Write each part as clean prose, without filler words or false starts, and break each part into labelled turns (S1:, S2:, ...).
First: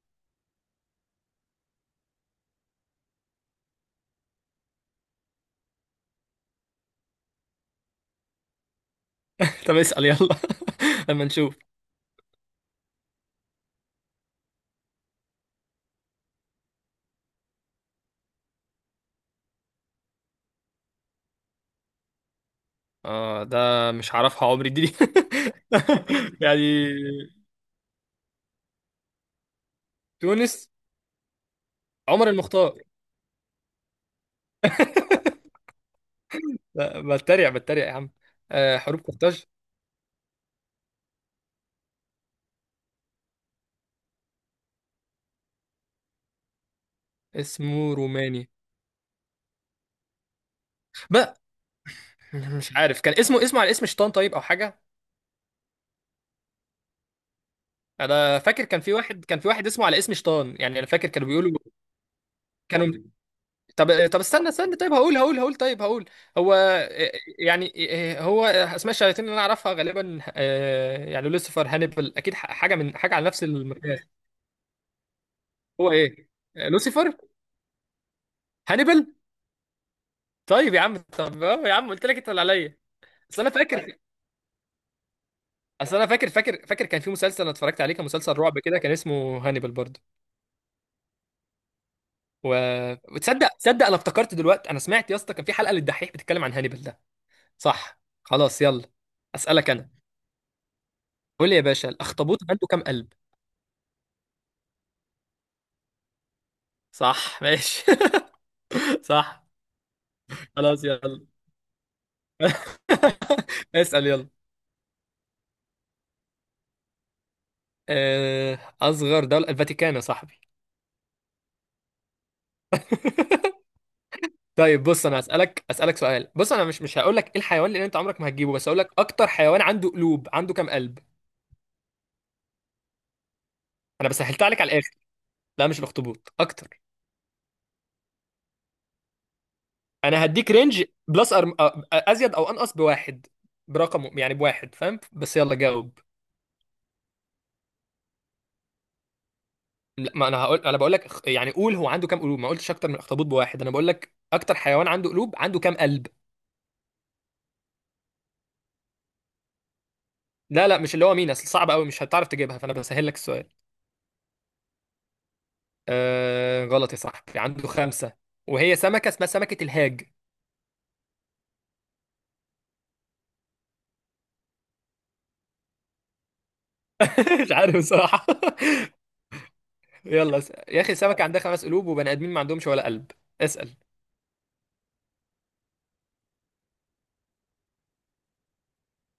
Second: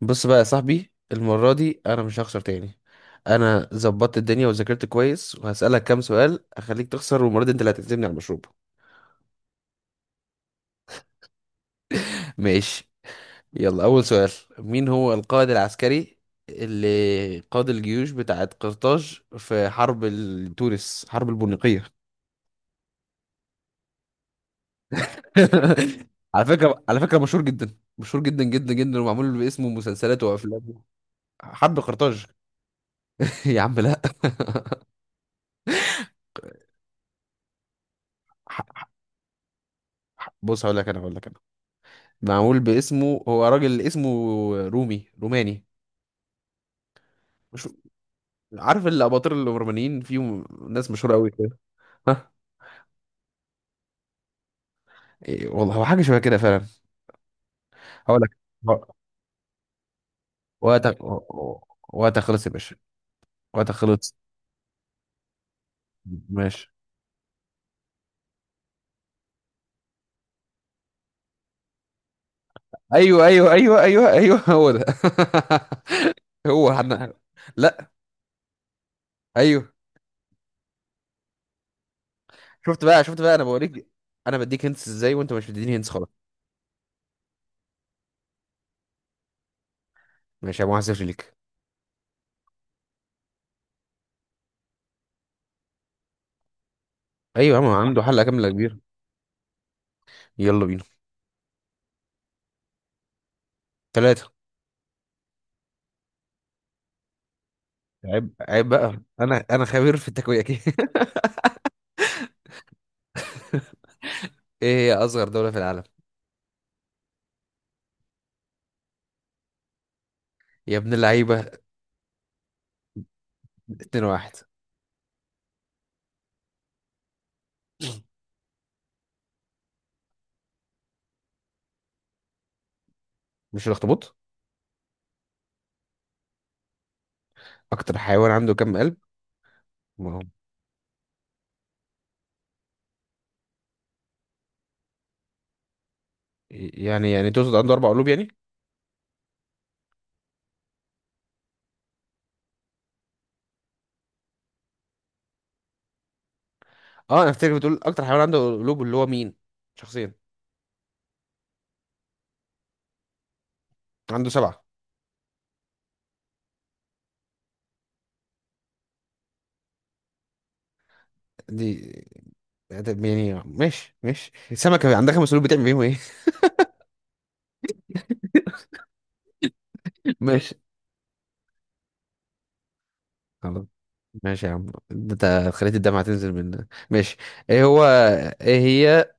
S1: بص بقى يا صاحبي، المرة دي أنا مش هخسر تاني. أنا ظبطت الدنيا وذاكرت كويس، وهسألك كام سؤال أخليك تخسر، والمرة دي أنت اللي هتعزمني على المشروب.
S2: طب اسأل يلا. اما نشوف.
S1: ماشي. يلا أول سؤال. مين هو القائد العسكري اللي قاد الجيوش بتاعت قرطاج في حرب ال- تونس حرب البونيقية؟
S2: اه، ده مش هعرفها عمري دي. دي.
S1: على فكرة
S2: يعني
S1: على فكرة مشهور جدا، مشهور جدا جدا جدا، ومعمول باسمه مسلسلات
S2: تونس.
S1: وأفلام. حرب قرطاج.
S2: عمر المختار.
S1: يا عم لا.
S2: لا، بتريق بتريق يا عم. آه، حروب قرطاج.
S1: بص، هقول لك أنا. معمول باسمه، هو راجل اسمه رومي، روماني. مش
S2: اسمه روماني
S1: عارف الاباطرة الرومانيين فيهم ناس مشهورة قوي
S2: بقى.
S1: كده. ها.
S2: مش عارف، كان اسمه على اسم شيطان طيب، او حاجه.
S1: إيه والله، هو حاجة شبه كده فعلا. هقول لك.
S2: انا فاكر كان في واحد اسمه على اسم شيطان، يعني انا
S1: وقتك
S2: فاكر كانوا بيقولوا
S1: وقتك خلص يا باشا.
S2: كانوا.
S1: وقتك
S2: طب،
S1: خلص.
S2: طب استنى استنى، طيب هقول هو
S1: ماشي.
S2: يعني هو اسماء الشياطين اللي انا اعرفها غالبا، يعني لوسيفر، هانيبال اكيد، حاجه من حاجه على
S1: ايوه
S2: نفس
S1: ايوه ايوه
S2: المقياس.
S1: ايوه ايوه، هو ده.
S2: هو ايه؟
S1: هو حد.
S2: لوسيفر
S1: لا.
S2: هانيبال.
S1: ايوه.
S2: طيب يا عم، طب يا عم قلت لك انت اللي عليا.
S1: شفت بقى،
S2: اصل
S1: انا
S2: انا
S1: بوريك.
S2: فاكر
S1: انا بديك هنس ازاي وانت مش بتديني هنس؟
S2: اصل انا
S1: خلاص،
S2: فاكر فاكر فاكر كان في مسلسل انا اتفرجت عليه، كان مسلسل رعب كده، كان اسمه هانيبال برضه.
S1: ماشي يا ابو حسن ليك.
S2: و... وتصدق انا افتكرت دلوقتي، انا سمعت يا اسطى كان في حلقه للدحيح بتتكلم عن هانيبال ده.
S1: ايوه يا عم،
S2: صح
S1: عنده حلقة كاملة
S2: خلاص،
S1: كبيرة.
S2: يلا اسالك انا.
S1: يلا بينا.
S2: قول لي يا باشا، الاخطبوط عنده كام قلب؟
S1: ثلاثة.
S2: صح ماشي.
S1: عيب عيب بقى، انا
S2: صح
S1: انا خبير في التكويكي.
S2: خلاص يلا. اسأل يلا.
S1: ايه هي اصغر دولة في العالم؟
S2: أصغر دولة الفاتيكان يا صاحبي.
S1: يا ابن اللعيبة. 2 واحد.
S2: طيب بص، أنا أسألك سؤال. بص، أنا مش هقول لك إيه الحيوان، لأن أنت عمرك ما هتجيبه، بس هقول لك أكتر حيوان عنده قلوب عنده كام قلب.
S1: مش
S2: أنا
S1: الاخطبوط؟
S2: بس سهلت عليك على الآخر. لا مش الأخطبوط، أكتر.
S1: اكتر حيوان عنده كم قلب؟ ما هو،
S2: أنا هديك رينج بلس أزيد أو أنقص بواحد. برقم يعني بواحد، فاهم؟ بس يلا جاوب.
S1: يعني تقصد عنده اربع قلوب يعني؟
S2: لا، ما انا هقول، انا بقول لك، يعني قول هو عنده كام قلوب. ما قلتش اكتر من اخطبوط بواحد، انا بقول لك اكتر حيوان عنده قلوب عنده كام قلب.
S1: اه، انا افتكر بتقول اكتر حيوان عنده قلوب اللي هو مين، شخصيا.
S2: لا لا، مش اللي هو مين، اصل صعب قوي مش هتعرف تجيبها، فانا بسهل لك السؤال.
S1: عنده سبعة.
S2: آه غلط يا صاحبي، عنده خمسة، وهي سمكة اسمها سمكة الهاج.
S1: دي. ده يعني ماشي ماشي، السمكة عندها خمس قلوب بتعمل بيهم ايه؟
S2: مش عارف بصراحة. يلا
S1: ماشي.
S2: يا اخي، سمكة عندها خمس قلوب، وبني ادمين ما عندهمش ولا قلب.
S1: خلاص،
S2: اسأل.
S1: ماشي يا عم، ده انت خليت الدمعة تنزل من. ماشي. ايه هو، ايه هي،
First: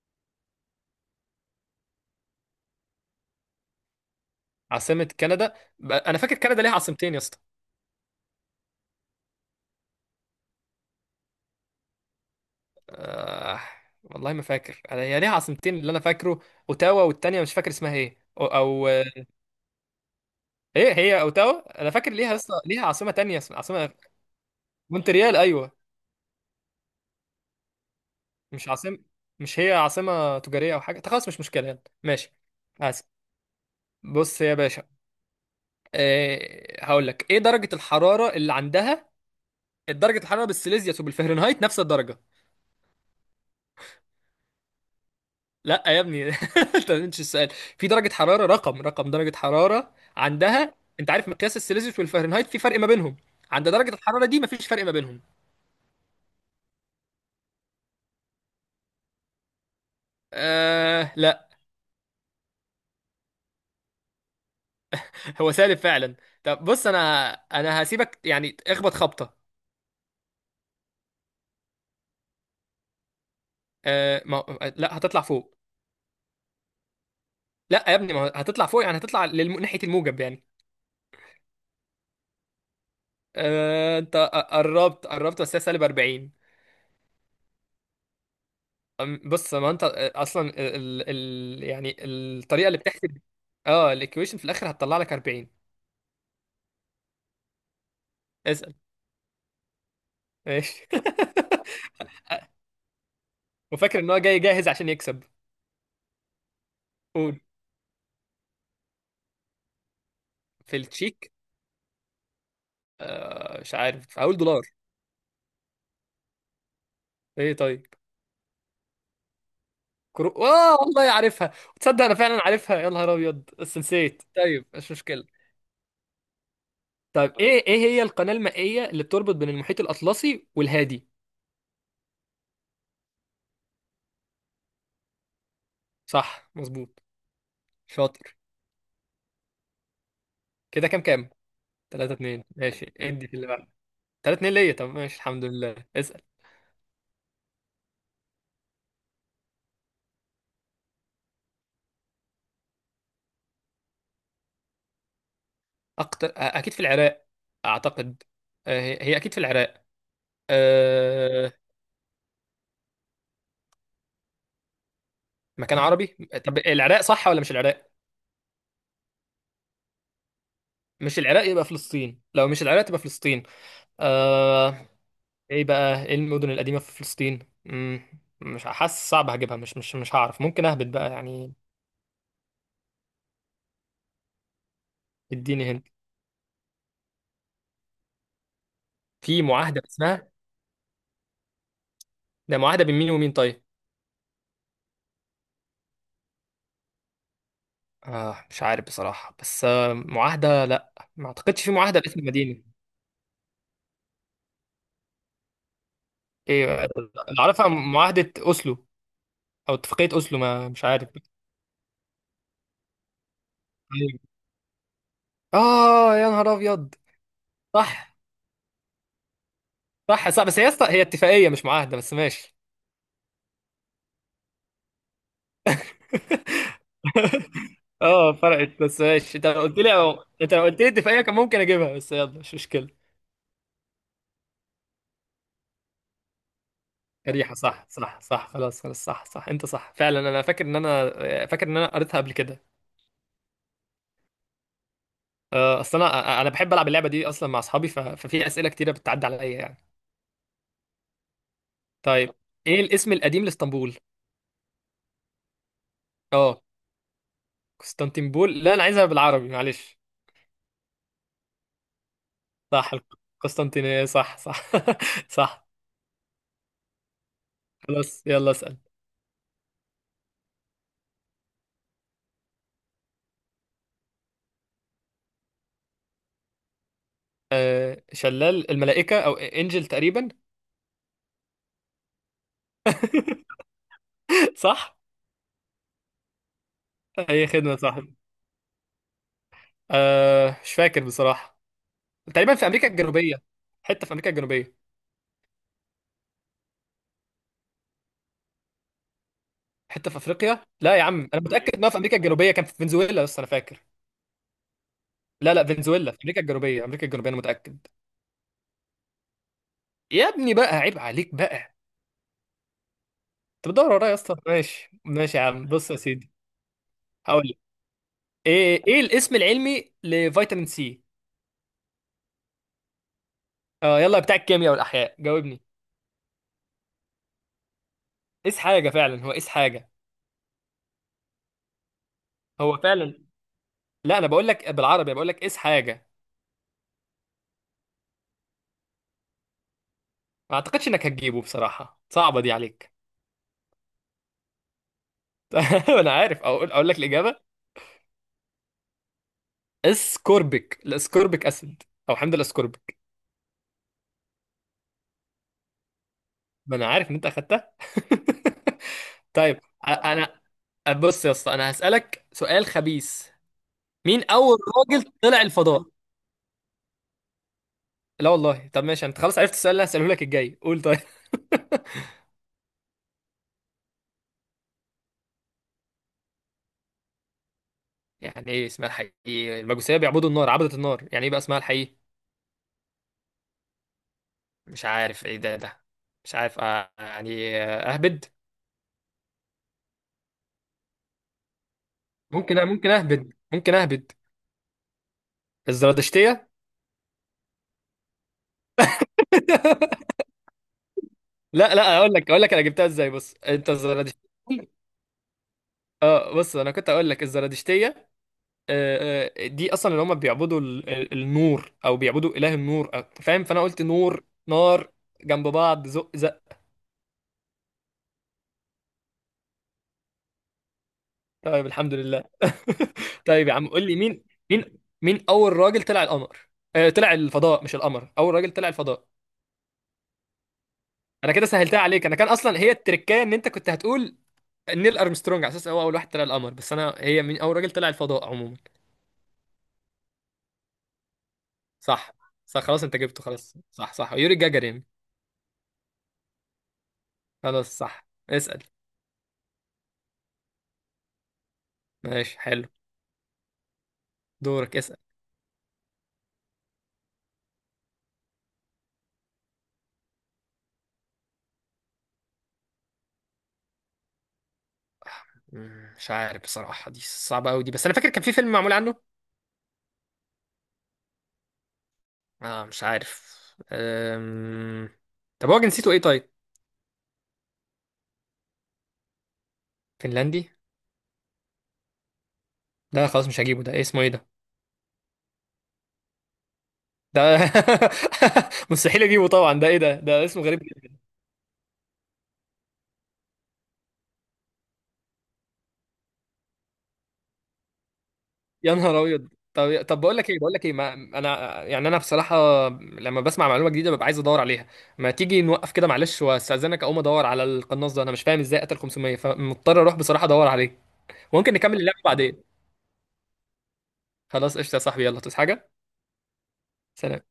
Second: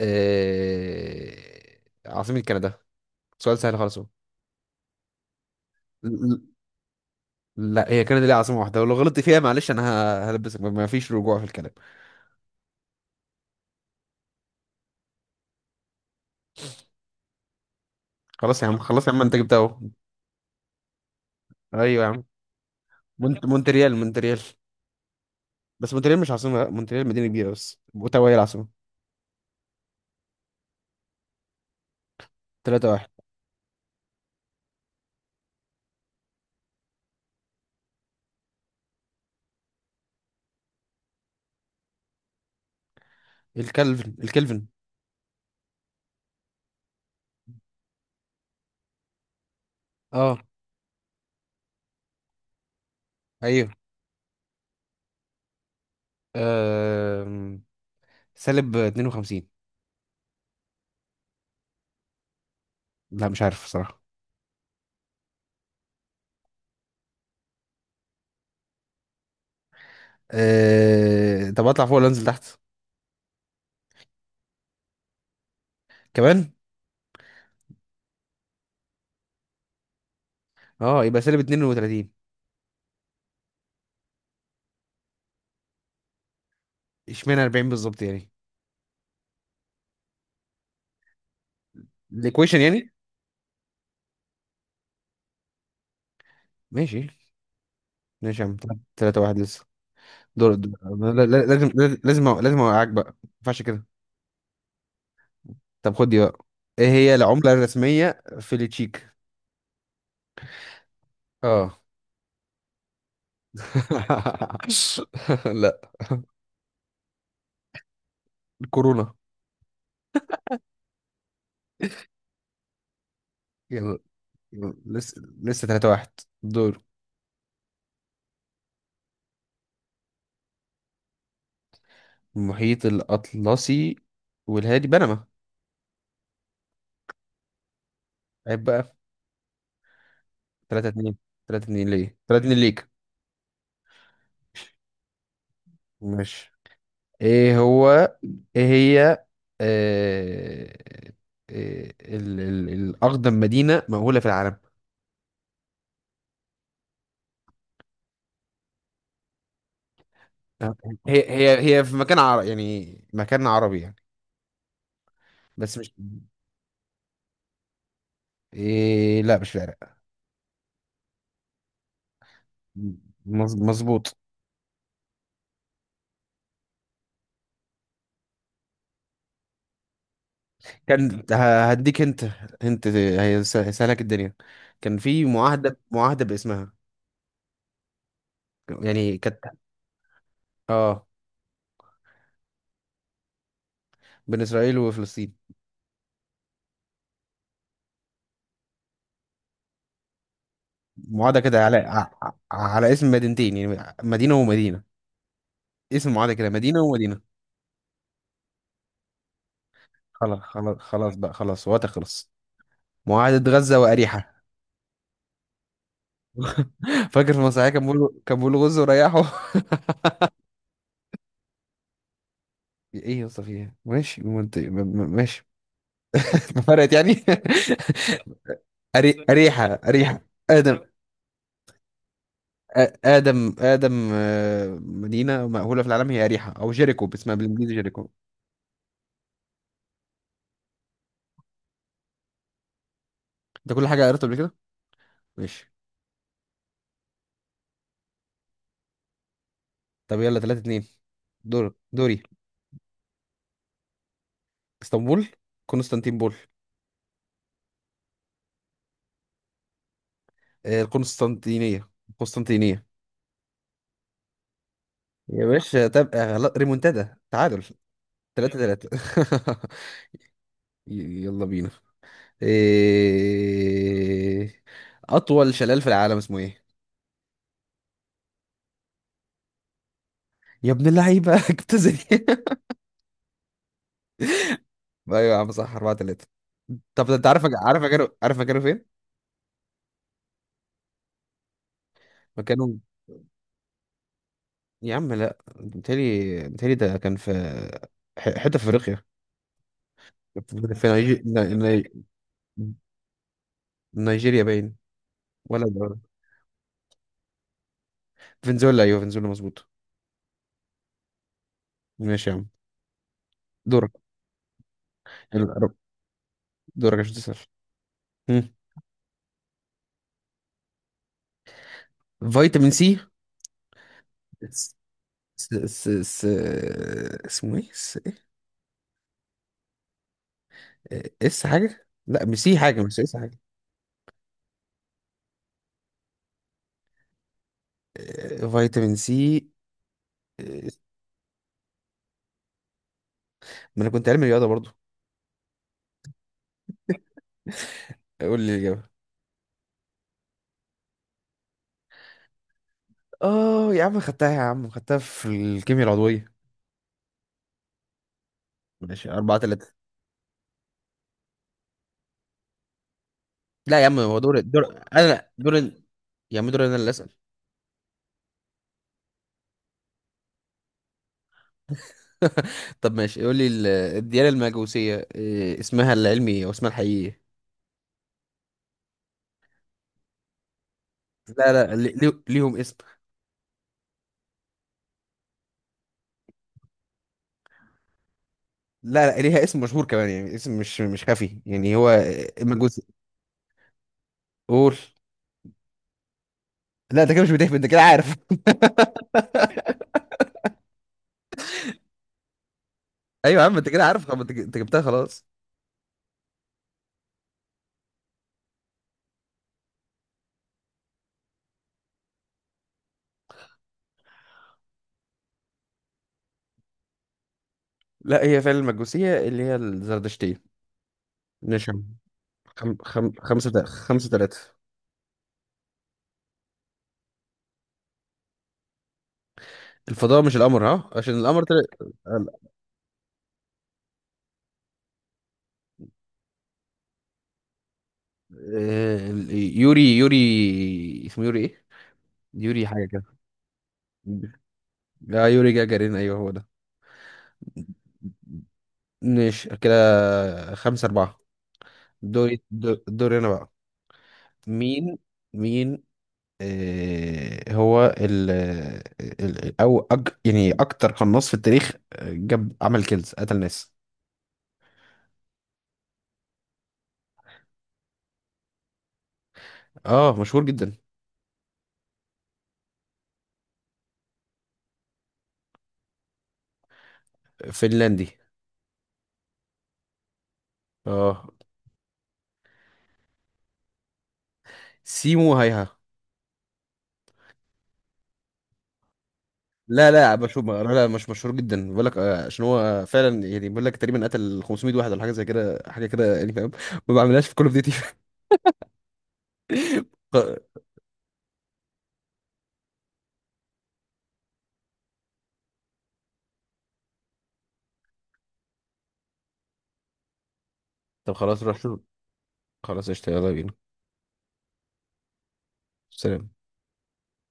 S1: آه، عاصمة كندا. سؤال سهل خالص اهو.
S2: عاصمة كندا؟
S1: ل-
S2: انا فاكر
S1: ل-
S2: كندا ليها عاصمتين يا اسطى.
S1: لا، هي كانت ليها عاصمة واحدة، ولو غلطت فيها معلش انا هلبسك، ما فيش رجوع في الكلام.
S2: آه والله ما فاكر هي ليها عاصمتين اللي انا فاكره، اوتاوا، والتانية مش فاكر اسمها ايه.
S1: خلاص يا عم،
S2: او
S1: خلاص يا عم، انت جبتها اهو.
S2: ايه، هي اوتاوا، انا
S1: ايوه يا
S2: فاكر
S1: عم.
S2: ليها لسه، ليها عاصمه تانية
S1: مونت
S2: اسمها عاصمه.
S1: مونتريال مونتريال
S2: مونتريال ايوه.
S1: بس مونتريال مش عاصمة. لا، مونتريال مدينة كبيرة، بس اوتاوا هي العاصمة.
S2: مش عاصمه؟ مش هي عاصمه تجاريه او حاجه؟ طب خلاص مش مشكله، يلا ماشي.
S1: 3
S2: اسف.
S1: واحد.
S2: بص يا باشا، إيه هقول لك ايه درجه الحراره اللي عندها درجه الحراره بالسيليزيوس وبالفهرنهايت نفس الدرجه؟
S1: الكلفن.
S2: لا يا ابني. انت مش السؤال. في درجه حراره رقم، رقم درجه حراره
S1: اه.
S2: عندها. انت عارف مقياس السيليزيوس والفهرنهايت في فرق ما بينهم؟
S1: ايوه.
S2: عند درجه الحراره دي مفيش فرق ما بينهم.
S1: أم... سالب 52.
S2: آه لا،
S1: لا، مش عارف الصراحة.
S2: هو سالب فعلا. طب بص، انا هسيبك يعني، اخبط خبطه.
S1: طب اطلع فوق ولا انزل تحت؟
S2: أه ما... لا هتطلع فوق.
S1: كمان.
S2: لا يا ابني، ما هو هتطلع فوق، يعني هتطلع ناحيه الموجب يعني.
S1: اه، يبقى سالب 32.
S2: أه انت قربت قربت، بس هي سالب 40.
S1: اشمعنى 40 بالظبط يعني؟
S2: بص ما انت، اصلا يعني
S1: الايكويشن
S2: الطريقه اللي
S1: يعني؟
S2: بتحسب. اه الايكويشن، في الاخر هتطلع لك 40.
S1: ماشي، ماشي يا عم.
S2: اسال.
S1: تلاتة واحد لسه. دور دور-
S2: ماشي.
S1: لا- لا- لازم لازم اوقعك بقى، ما ينفعش كده.
S2: وفاكر ان هو جاي جاهز عشان يكسب.
S1: طب خد دي بقى. ايه هي
S2: قول.
S1: العملة الرسمية في التشيك؟
S2: في التشيك؟
S1: اه.
S2: مش عارف، هقول دولار.
S1: لا،
S2: ايه طيب.
S1: الكورونا.
S2: كرو اه والله عارفها. تصدق انا فعلا عارفها، يا نهار ابيض، بس
S1: يلا.
S2: نسيت، طيب
S1: يلا.
S2: مش
S1: لسه
S2: مشكله.
S1: لسه تلاتة واحد. دور.
S2: طيب ايه، ايه هي القناه المائيه اللي بتربط بين المحيط الاطلسي والهادي؟
S1: المحيط الأطلسي والهادي، بنما.
S2: صح مظبوط، شاطر.
S1: عيب بقى. تلاتة
S2: كده كام
S1: اتنين.
S2: كام؟
S1: تلاتة اتنين
S2: 3
S1: ليه؟ تلاتة
S2: 2
S1: اتنين ليك.
S2: ماشي، ادي في اللي بعد. 3-2 ليا، طب ماشي الحمد لله، اسال.
S1: ماشي. ايه هو، ايه هي، آه آه ال ال الاقدم مدينه مأهوله في العالم.
S2: اكتر اكيد في العراق اعتقد. هي اكيد في العراق.
S1: آه، هي
S2: أه...
S1: هي هي في مكان عربي يعني بس
S2: مكان
S1: مش.
S2: عربي. طب العراق صح ولا مش العراق؟
S1: إيه، لا مش في العراق.
S2: مش العراق يبقى فلسطين، لو مش العراق تبقى فلسطين.
S1: مظبوط.
S2: أه... ايه بقى، ايه المدن القديمة في فلسطين؟ مم. مش حاسس، صعب هجيبها، مش هعرف، ممكن اهبط بقى
S1: كان
S2: يعني.
S1: هديك انت، انت هي هيسهلك الدنيا. كان في
S2: اديني
S1: معاهده
S2: هنا.
S1: معاهده باسمها، يعني كانت.
S2: في معاهدة اسمها؟
S1: اه.
S2: ده معاهدة بين مين ومين طيب؟
S1: بين اسرائيل وفلسطين.
S2: آه مش عارف بصراحة، بس آه معاهدة، لا ما
S1: معاهده
S2: اعتقدش
S1: كده
S2: في
S1: على
S2: معاهدة
S1: ع-
S2: باسم
S1: ع-
S2: مدينة.
S1: على اسم مدينتين، يعني مدينه ومدينه. اسم معاهده كده،
S2: ايه
S1: مدينه ومدينه.
S2: اللي اعرفها، معاهدة اوسلو او اتفاقية اوسلو،
S1: خلاص
S2: ما
S1: خلاص
S2: مش عارف.
S1: خلاص بقى، خلاص، وقت خلص. معاهدة غزة
S2: أيوة.
S1: وأريحة.
S2: اه يا نهار ابيض.
S1: فاكر في المسرحية كان بيقول
S2: صح
S1: كان بيقول غزة وريحه.
S2: صح صح، بس هي اتفاقية مش معاهدة، بس ماشي.
S1: ايه يا اسطى، في ايه، ماشي منطقي، ماشي. ما فرقت يعني.
S2: اه فرقت، بس
S1: أري...
S2: ماشي، انت لو
S1: أريحة
S2: قلت لي
S1: أريحة
S2: انت لو
S1: آدم،
S2: قلت لي دفاعية كان ممكن اجيبها، بس يلا مش مشكلة.
S1: آدم. مدينة مأهولة في العالم هي أريحة، أو جيريكو باسمها
S2: ريحة
S1: بالإنجليزي،
S2: صح
S1: جيريكو.
S2: صح صح، خلاص خلاص، صح صح، انت صح فعلا، انا فاكر ان انا فاكر ان انا قريتها قبل كده.
S1: أنت كل حاجة قريتها قبل كده؟ ماشي.
S2: اصل انا بحب العب اللعبة دي اصلا مع اصحابي، ففي اسئلة كتيرة بتعدي عليا يعني.
S1: طب يلا، 3 2. دوري.
S2: طيب ايه الاسم القديم لاسطنبول؟
S1: اسطنبول. قسطنطينبول.
S2: اه قسطنطينبول. لا انا عايزها بالعربي معلش.
S1: القسطنطينية. قسطنطينية.
S2: صح، القسطنطينية صح صح.
S1: يا
S2: صح
S1: باشا تبقى غلط، ريمونتادا، تعادل.
S2: خلاص، يلا
S1: تلاتة
S2: اسأل.
S1: تلاتة. يلا بينا. إيه... أطول شلال في العالم اسمه إيه؟
S2: شلال الملائكة او انجل تقريبا.
S1: يا ابن اللعيبة. جبت زي.
S2: صح.
S1: أيوة يا عم، صح. أربعة تلاتة. طب أنت عارف،
S2: اي خدمه
S1: عارف
S2: صح.
S1: مكانه عارف مكانه فين؟
S2: أه مش فاكر بصراحه، تقريبا في
S1: مكانه.
S2: امريكا الجنوبيه، حته في امريكا الجنوبيه.
S1: يا عم لا، متهيألي ده كان في حتة في أفريقيا.
S2: حته في افريقيا؟
S1: في
S2: لا يا
S1: نيجي...
S2: عم، انا
S1: ن-
S2: متاكد انها في
S1: ني...
S2: امريكا الجنوبيه، كان في فنزويلا بس انا فاكر.
S1: نيجيريا باين.
S2: لا لا،
S1: ولا ده-
S2: فنزويلا في امريكا الجنوبيه، امريكا الجنوبيه انا متاكد.
S1: فنزويلا، أيوة فنزويلا، مظبوط.
S2: يا ابني بقى، عيب عليك بقى،
S1: ماشي يا عم.
S2: انت
S1: دورك.
S2: بتدور ورايا يا اسطى، ماشي ماشي يا عم،
S1: يلا،
S2: بص يا سيدي.
S1: دورك عشان تسأل.
S2: هقول لك،
S1: مم.
S2: ايه ايه الاسم العلمي لفيتامين سي؟
S1: فيتامين
S2: اه يلا، بتاع
S1: سي.
S2: الكيمياء والاحياء
S1: س
S2: جاوبني.
S1: س س اسمه ايه، س؟
S2: قيس حاجه فعلا، هو قيس حاجه.
S1: ايه اس حاجة، لا مش سي
S2: هو
S1: حاجة، مش اس
S2: فعلا،
S1: حاجة.
S2: لا انا بقول لك بالعربي، بقول لك قيس حاجه.
S1: فيتامين سي.
S2: ما
S1: آه،
S2: اعتقدش انك هتجيبه بصراحة، صعبة دي عليك.
S1: ما انا كنت علمي رياضة برضو.
S2: انا عارف، اقول لك الاجابة.
S1: قول لي الإجابة.
S2: اسكوربيك، الاسكوربيك اسيد، او حمض الاسكوربيك.
S1: اه يا عم خدتها في الكيمياء العضوية.
S2: ما انا عارف ان انت اخدتها.
S1: ماشي، أربعة
S2: طيب
S1: تلاتة.
S2: انا بص يا اسطى، انا هسألك سؤال خبيث.
S1: لا يا عم، هو
S2: مين
S1: دور
S2: اول
S1: دور
S2: راجل
S1: انا
S2: طلع
S1: دور.
S2: الفضاء؟
S1: يا عم دور، انا اللي اسأل.
S2: لا والله، طب ماشي، انت خلاص عرفت السؤال اللي هسأله لك الجاي، قول طيب.
S1: طب ماشي، قول لي الديانة المجوسية، اسمها العلمي، او اسمها الحقيقي.
S2: يعني ايه اسمها الحقيقي؟ المجوسية بيعبدوا النار، عبدة النار، يعني ايه بقى
S1: لا
S2: اسمها
S1: لا، لي-
S2: الحقيقي؟
S1: لي- ليهم اسم.
S2: مش عارف ايه ده ده. مش عارف، يعني اهبد
S1: لا لا، ليها اسم مشهور كمان، يعني اسم مش خفي يعني، هو.
S2: ممكن
S1: المجوس.
S2: ممكن اهبد ممكن اهبد.
S1: قول.
S2: الزرادشتيه.
S1: لا، انت كده مش بتهبد، انت كده عارف.
S2: لا لا اقول لك، اقول لك انا جبتها ازاي، بص
S1: ايوه يا عم، انت
S2: انت
S1: كده عارف خلاص،
S2: الزرادشتيه.
S1: انت جبتها خلاص.
S2: اه بص، انا كنت اقول لك الزرادشتيه، دي اصلا اللي هم بيعبدوا النور او بيعبدوا اله النور، فاهم فانا قلت نور نار جنب بعض زق زق.
S1: لا، هي فعلا المجوسية اللي هي الزردشتية.
S2: طيب
S1: نشم.
S2: الحمد لله.
S1: خم... خم...
S2: طيب
S1: خمسة
S2: يا
S1: تا-
S2: عم قول لي
S1: خمسة
S2: مين،
S1: تلاتة.
S2: مين اول راجل طلع القمر، طلع الفضاء مش القمر، اول راجل طلع الفضاء.
S1: الفضاء، مش القمر، ها؟ عشان
S2: انا
S1: القمر
S2: كده سهلتها عليك، انا كان
S1: ال-
S2: اصلا هي التركية، ان انت كنت هتقول نيل ارمسترونج على اساس هو اول واحد طلع القمر، بس انا هي من اول راجل طلع الفضاء عموما.
S1: ال- يوري اسمه يوري ايه؟
S2: صح صح،
S1: يوري
S2: خلاص
S1: حاجة
S2: انت
S1: كده.
S2: جبته، خلاص صح صح، يوري جاجارين.
S1: لا، يوري جاجارين، ايوه هو ده.
S2: خلاص صح، اسال.
S1: ماشي كده، خمسة أربعة.
S2: ماشي
S1: دوري
S2: حلو.
S1: دو- دوري أنا بقى.
S2: دورك
S1: مين
S2: اسال.
S1: مين، آه، هو ال ال- او أج يعني اكتر قناص في التاريخ، جاب عمل كيلز، قتل ناس.
S2: مش عارف بصراحه، دي صعبه قوي دي، بس انا فاكر كان في فيلم معمول عنه.
S1: اه، مشهور جدا.
S2: اه مش عارف. أم... طب هو جنسيته ايه طيب؟
S1: فنلندي.
S2: فنلندي.
S1: اه.
S2: لا خلاص مش هجيبه ده، إيه اسمه ايه ده
S1: سيمو هايها.
S2: ده. مستحيل اجيبه طبعا، ده ايه
S1: لا
S2: ده،
S1: لا
S2: ده اسمه
S1: بشوف
S2: غريب.
S1: لا لا مش مشهور جدا بقول لك، عشان هو فعلا يعني، بقول لك تقريبا قتل 500 واحد ولا حاجه زي كده، حاجه كده يعني، فاهم؟ ما بعملهاش في كل اوف ديوتي.
S2: يا نهار ابيض. طب بقول لك ايه بقول لك ايه ما انا يعني انا بصراحه لما بسمع معلومه جديده ببقى عايز ادور عليها. ما تيجي نوقف كده معلش، واستاذنك اقوم ادور على القناص ده، انا مش فاهم ازاي قتل 500، فمضطر اروح بصراحه ادور عليه.
S1: طب خلاص،
S2: ممكن
S1: روح
S2: نكمل
S1: شوف.
S2: اللعبه بعدين.
S1: خلاص قشطة، يلا بينا.
S2: خلاص قشطه يا صاحبي، يلا تصحى حاجه.
S1: سلام.
S2: سلام.